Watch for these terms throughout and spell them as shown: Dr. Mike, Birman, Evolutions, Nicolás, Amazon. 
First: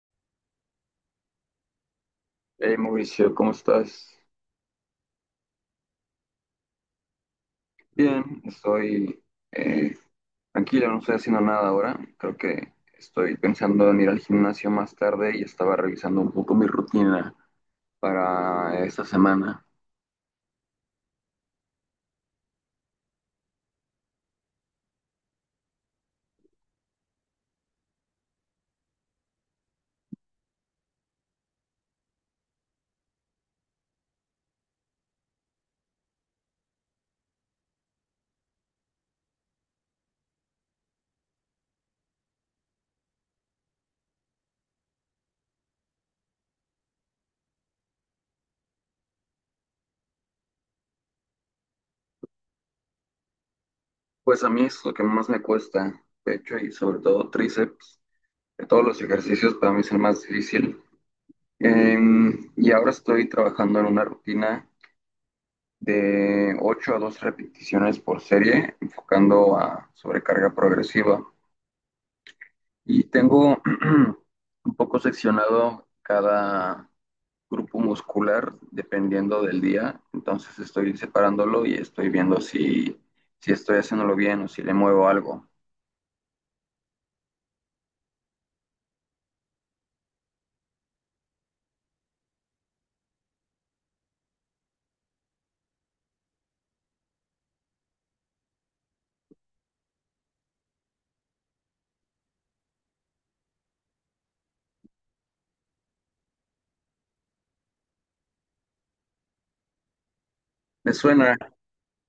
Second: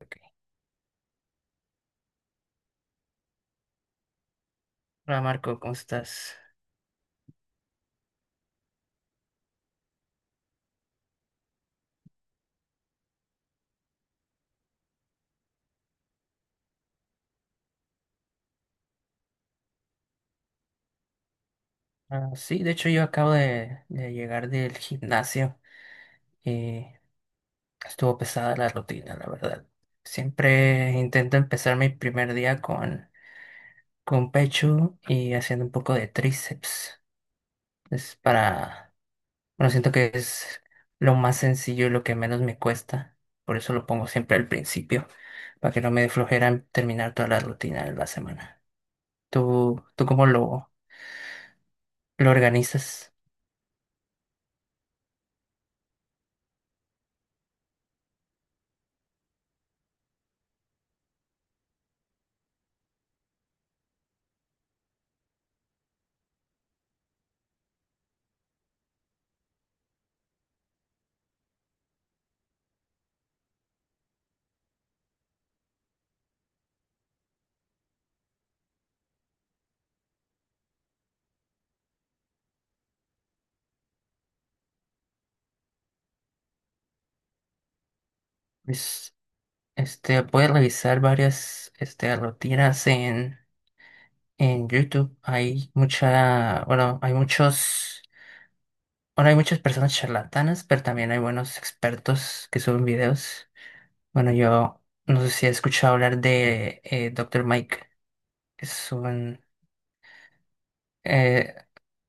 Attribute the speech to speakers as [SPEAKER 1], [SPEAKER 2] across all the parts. [SPEAKER 1] Ok.
[SPEAKER 2] Hey Mauricio, ¿cómo estás?
[SPEAKER 1] Hola Marco, ¿cómo estás?
[SPEAKER 2] Bien, estoy eh, tranquilo, no estoy haciendo nada ahora. Creo que estoy pensando en ir al gimnasio más tarde y estaba revisando un poco mi rutina para esta semana.
[SPEAKER 1] Ah, sí, de hecho yo acabo de llegar del gimnasio y estuvo pesada la rutina, la verdad. Siempre intento empezar mi primer día con pecho y haciendo un poco de tríceps. Es bueno, siento que es lo más sencillo y lo que menos me cuesta. Por eso lo pongo siempre al principio, para que no me dé flojera en terminar toda la rutina de la semana. ¿Tú cómo lo organizas?
[SPEAKER 2] Pues a mí es lo que más me cuesta, pecho y sobre todo tríceps. De todos los ejercicios para mí es el más difícil. Y ahora estoy trabajando en una rutina de ocho a 12 repeticiones por serie, enfocando a sobrecarga progresiva. Y tengo un poco seccionado cada grupo muscular dependiendo del día. Entonces estoy separándolo y estoy viendo si estoy haciéndolo bien o si le muevo algo.
[SPEAKER 1] Este, puedes revisar varias este, rutinas en YouTube. Hay mucha, bueno, hay muchos, bueno, hay muchas personas charlatanas, pero también hay buenos expertos que suben videos. Bueno, yo no sé si he escuchado hablar de Dr. Mike, que
[SPEAKER 2] Me suena,
[SPEAKER 1] eh,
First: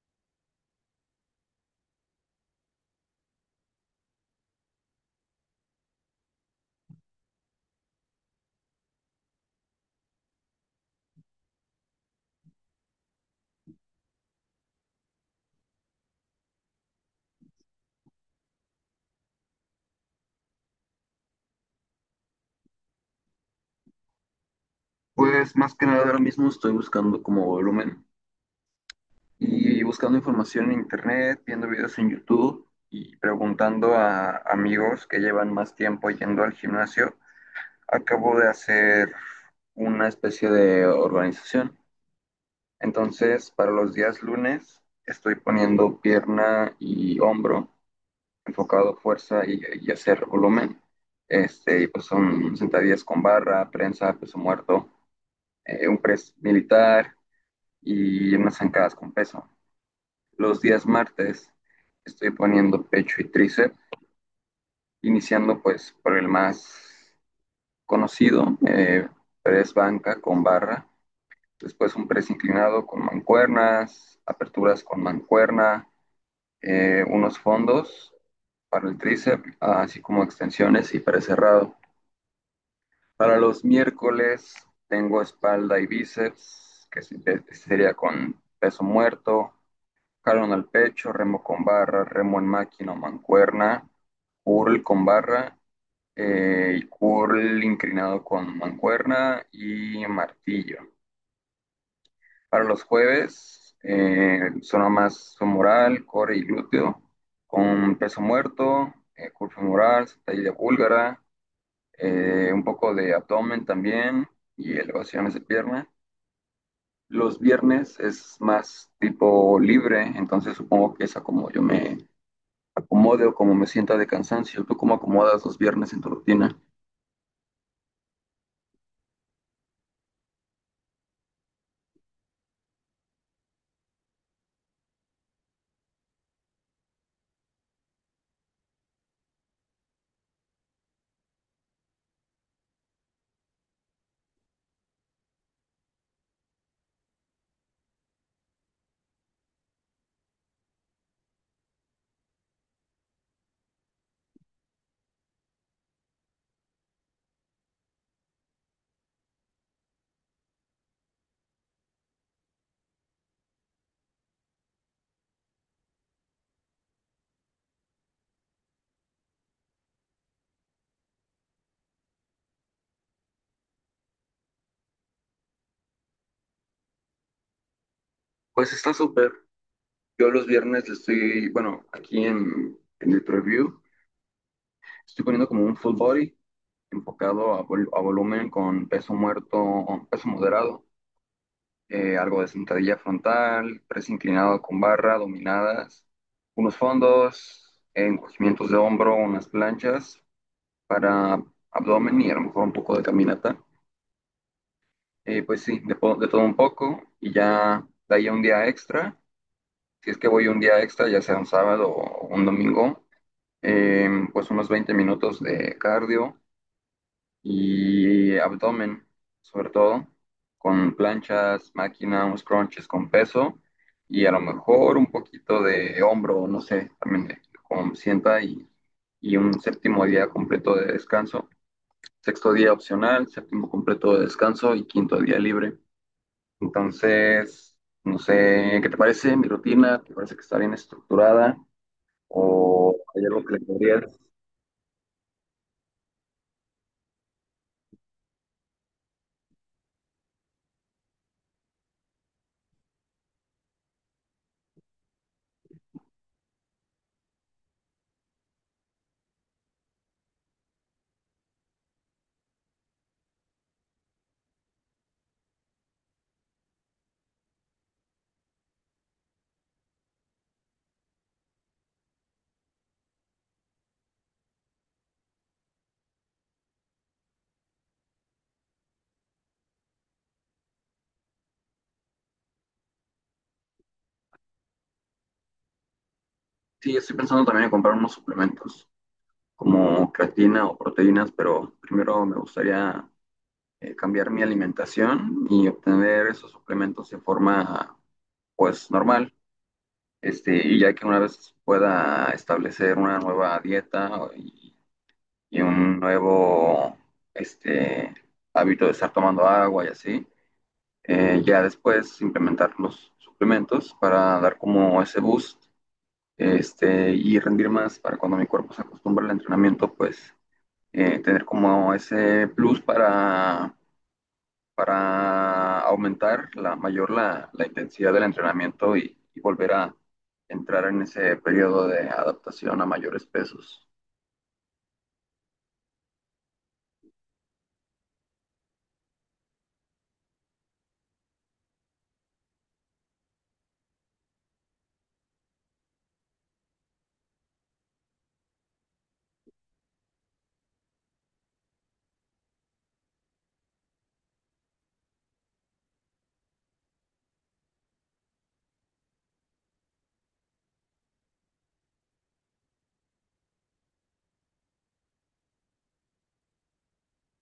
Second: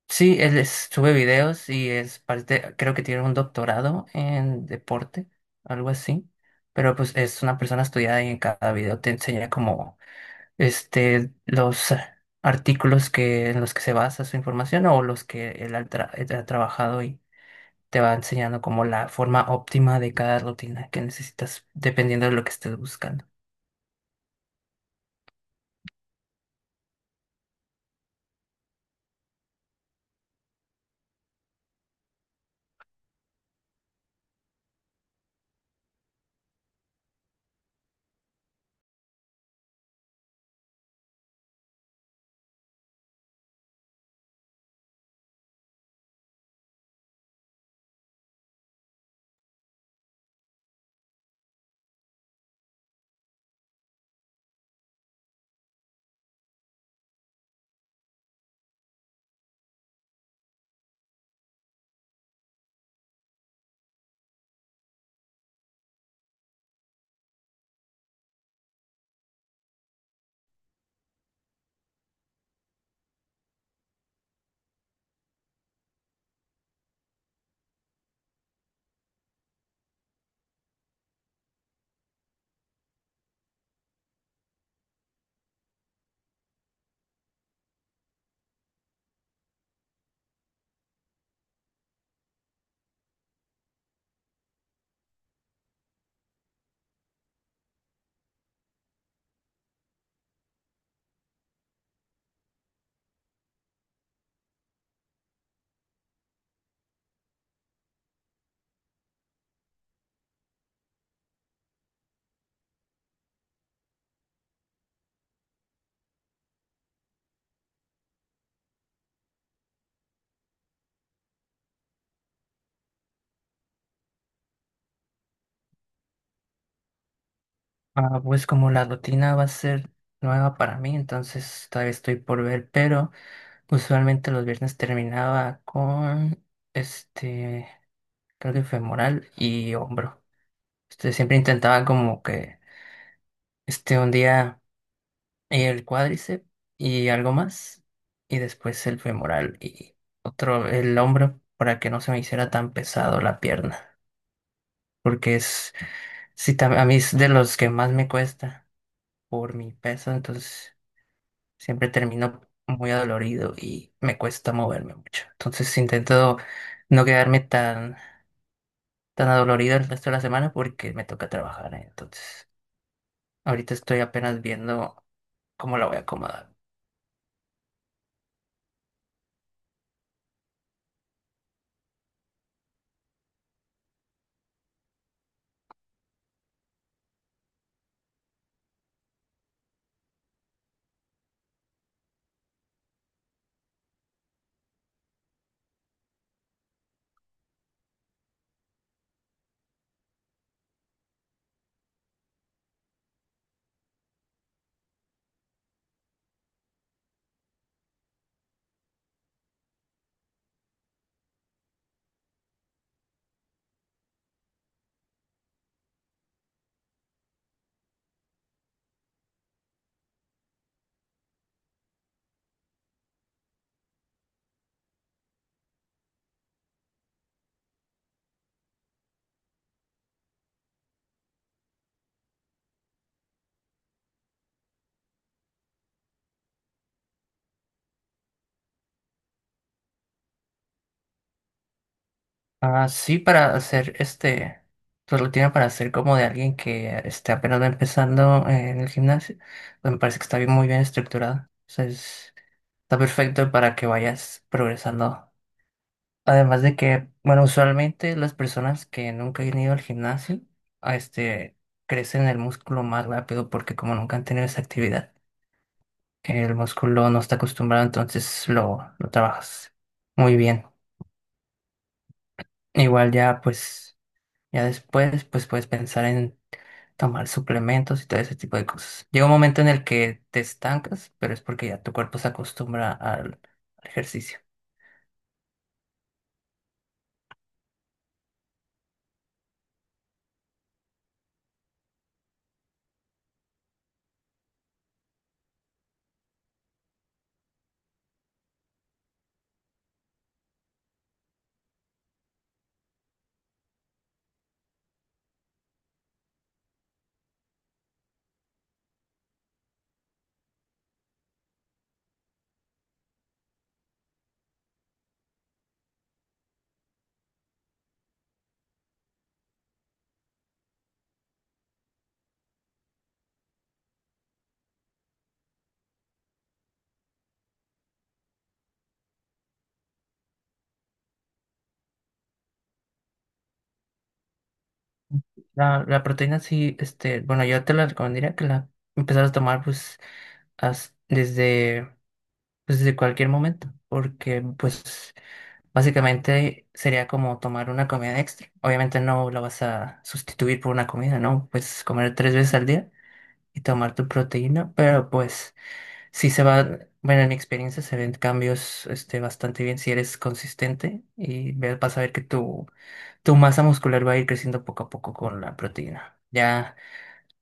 [SPEAKER 1] sí, sube videos y es parte, creo que tiene un doctorado en deporte, algo así. Pero pues es una persona estudiada y en cada video te enseña como este, los artículos en los que se basa su información o los que él él ha trabajado y te va enseñando como la forma óptima de cada rutina que necesitas, dependiendo de lo que estés buscando.
[SPEAKER 2] pues más que nada ahora mismo estoy buscando como volumen y buscando información en internet, viendo videos en YouTube y preguntando a amigos que llevan más tiempo yendo al gimnasio. Acabo de hacer una especie de organización. Entonces, para los días lunes estoy poniendo pierna y hombro, enfocado fuerza y hacer volumen. Y pues son sentadillas con barra, prensa, peso muerto, un press militar y unas zancadas con peso. Los días martes estoy poniendo pecho y tríceps, iniciando pues por el más conocido, press banca con barra, después un press inclinado con mancuernas, aperturas con mancuerna, unos fondos para el tríceps, así como extensiones y press cerrado. Para los miércoles tengo espalda y bíceps, que sería con peso muerto, jalón al pecho, remo con barra, remo en máquina o mancuerna, curl con barra, y curl inclinado con mancuerna y martillo. Para los jueves, zona más femoral, core y glúteo, con peso muerto, curva femoral, sentadilla búlgara, un poco de abdomen también y elevaciones de pierna. Los viernes es más tipo libre, entonces supongo que es a como yo me acomode o como me sienta de cansancio. ¿Tú cómo acomodas los viernes en tu rutina?
[SPEAKER 1] Ah, pues como la rutina va a ser nueva para mí, entonces todavía estoy por ver, pero usualmente los viernes terminaba con este, creo que femoral y hombro. Este, siempre intentaba como que este un día. El cuádriceps y algo más, y después el femoral y otro, el hombro, para que no se me hiciera tan pesado la pierna, porque es, sí, a mí es de los que más me cuesta por mi peso, entonces siempre termino muy adolorido y me cuesta moverme mucho. Entonces intento no quedarme tan adolorido el resto de la semana porque me toca trabajar, ¿eh? Entonces ahorita estoy apenas viendo cómo la voy a acomodar.
[SPEAKER 2] Pues está súper. Yo los viernes le estoy, bueno, aquí en el preview, estoy poniendo como un full body enfocado a, a volumen con peso muerto, peso moderado, algo de sentadilla frontal, press inclinado con barra, dominadas, unos fondos, encogimientos de hombro, unas planchas para abdomen y a lo mejor un poco de caminata. Pues sí, de todo un poco y ya de ahí a un día extra. Si es que voy un día extra, ya sea un sábado o un domingo, pues unos 20 minutos de cardio y abdomen, sobre todo, con planchas, máquina, unos crunches con peso y a lo mejor un poquito de hombro, no sé, también de como sienta y un séptimo día completo de descanso. Sexto día opcional, séptimo completo de descanso y quinto día libre. Entonces, no sé, ¿qué te parece mi rutina? ¿Te parece que está bien estructurada?
[SPEAKER 1] Ah,
[SPEAKER 2] ¿O
[SPEAKER 1] sí,
[SPEAKER 2] hay algo que
[SPEAKER 1] para
[SPEAKER 2] le
[SPEAKER 1] hacer
[SPEAKER 2] podrías?
[SPEAKER 1] este, pues lo tiene para hacer como de alguien que esté apenas va empezando en el gimnasio. Pues me parece que está bien, muy bien estructurada. O sea, está perfecto para que vayas progresando. Además de que, bueno, usualmente las personas que nunca han ido al gimnasio, a este, crecen el músculo más rápido porque como nunca han tenido esa actividad, el músculo no está acostumbrado, entonces lo trabajas muy bien. Igual ya, pues. Ya después, pues puedes pensar en tomar suplementos y todo ese tipo de cosas. Llega un momento en el que te estancas, pero es porque ya tu cuerpo se acostumbra al ejercicio.
[SPEAKER 2] Sí, estoy pensando también en comprar unos suplementos, como creatina o proteínas, pero primero me gustaría cambiar mi alimentación y obtener esos suplementos de forma pues normal. Y ya que una vez pueda establecer una nueva dieta y un nuevo este, hábito de estar tomando agua y así, ya después implementar los suplementos para dar como ese boost, y rendir más para cuando mi cuerpo se acostumbre al entrenamiento, pues tener como ese plus para aumentar la mayor la intensidad del entrenamiento y volver a entrar en ese periodo de adaptación a mayores pesos.
[SPEAKER 1] La proteína sí, este, bueno, yo te la recomendaría que la empezaras a tomar pues desde, pues, desde cualquier momento, porque pues básicamente sería como tomar una comida extra. Obviamente no la vas a sustituir por una comida, ¿no? Pues comer tres veces al día y tomar tu proteína, pero pues... Sí se va, bueno, en mi experiencia se ven cambios este, bastante bien si eres consistente y vas a ver que tu masa muscular va a ir creciendo poco a poco con la proteína. Ya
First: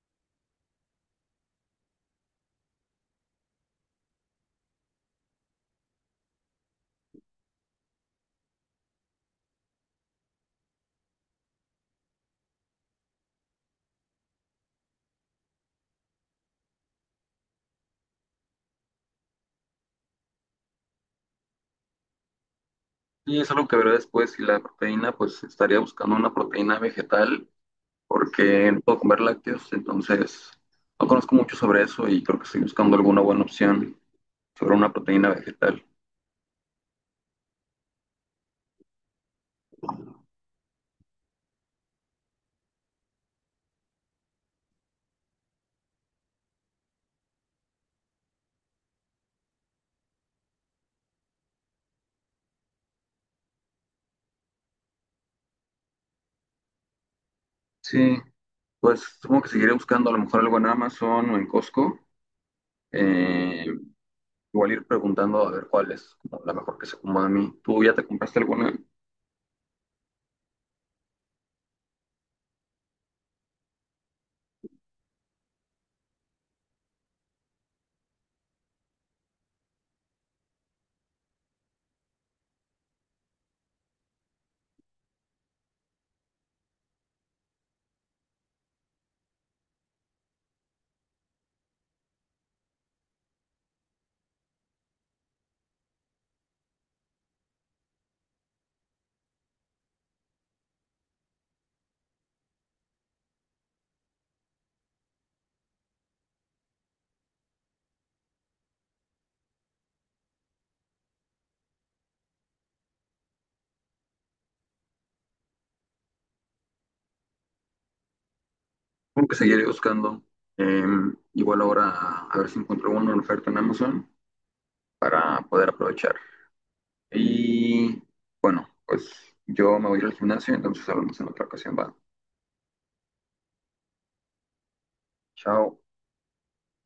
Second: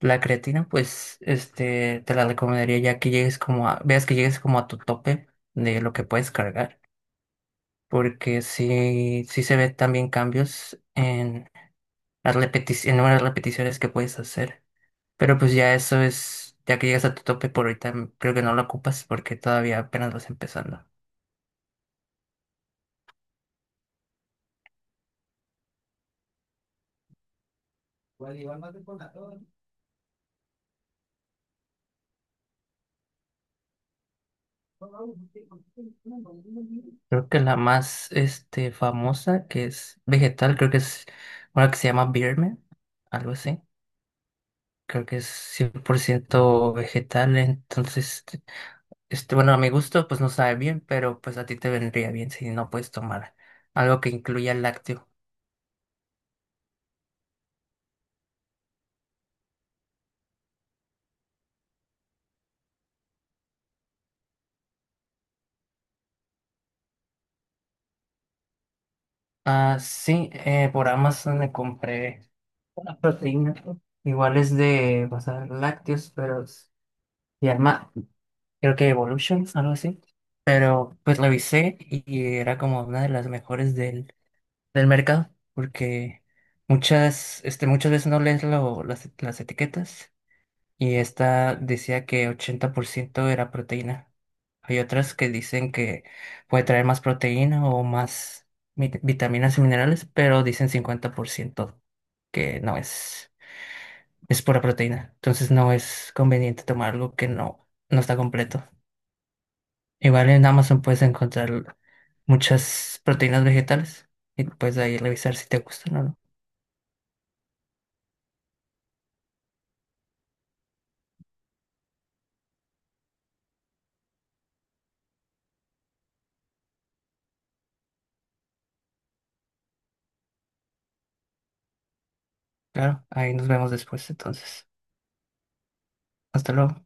[SPEAKER 1] la creatina, pues, este, te la recomendaría ya que llegues como a, veas que llegues como a tu tope de lo que puedes cargar, porque sí, sí se ven también cambios en las en el número de repeticiones que puedes hacer. Pero pues ya eso es, ya que llegas a tu tope por ahorita, creo que no lo ocupas porque todavía apenas vas empezando.
[SPEAKER 2] Y es algo que veré después. Si la proteína, pues estaría buscando una proteína vegetal porque no puedo comer lácteos, entonces no conozco mucho sobre eso y creo que estoy buscando alguna buena opción sobre una proteína vegetal.
[SPEAKER 1] Creo que la más este, famosa, que es vegetal, creo que es una que se llama Birman, algo así. Creo que es 100% vegetal, entonces, este, bueno, a mi gusto pues no sabe bien, pero pues a ti te vendría bien si no puedes tomar algo que incluya lácteo.
[SPEAKER 2] Sí, pues supongo que seguiré buscando a lo mejor algo en Amazon o en Costco. Eh, Igual ir preguntando a ver cuál es como la mejor que se acomoda a mí. ¿Tú ya te compraste alguna?
[SPEAKER 1] Ah, sí, por Amazon me compré una proteína, igual es de, o sea, lácteos, pero se llama creo que Evolutions, algo así. Pero pues revisé y era como una de las mejores del mercado, porque muchas, este, muchas veces no lees las etiquetas y esta decía que 80% era proteína. Hay otras que dicen que puede traer más proteína o más vitaminas y minerales, pero dicen 50% que no es, es pura proteína. Entonces no es conveniente tomar algo que no está completo. Igual en Amazon puedes encontrar muchas proteínas vegetales y puedes ahí revisar si te gustan o no.
[SPEAKER 2] Tengo que seguir buscando. Eh, Igual ahora a ver si encuentro una oferta en Amazon para poder aprovechar. Y bueno, pues yo me voy a ir al gimnasio, entonces hablamos en otra ocasión. Va.
[SPEAKER 1] Claro, ahí nos vemos después entonces.
[SPEAKER 2] Chao.
[SPEAKER 1] Hasta luego.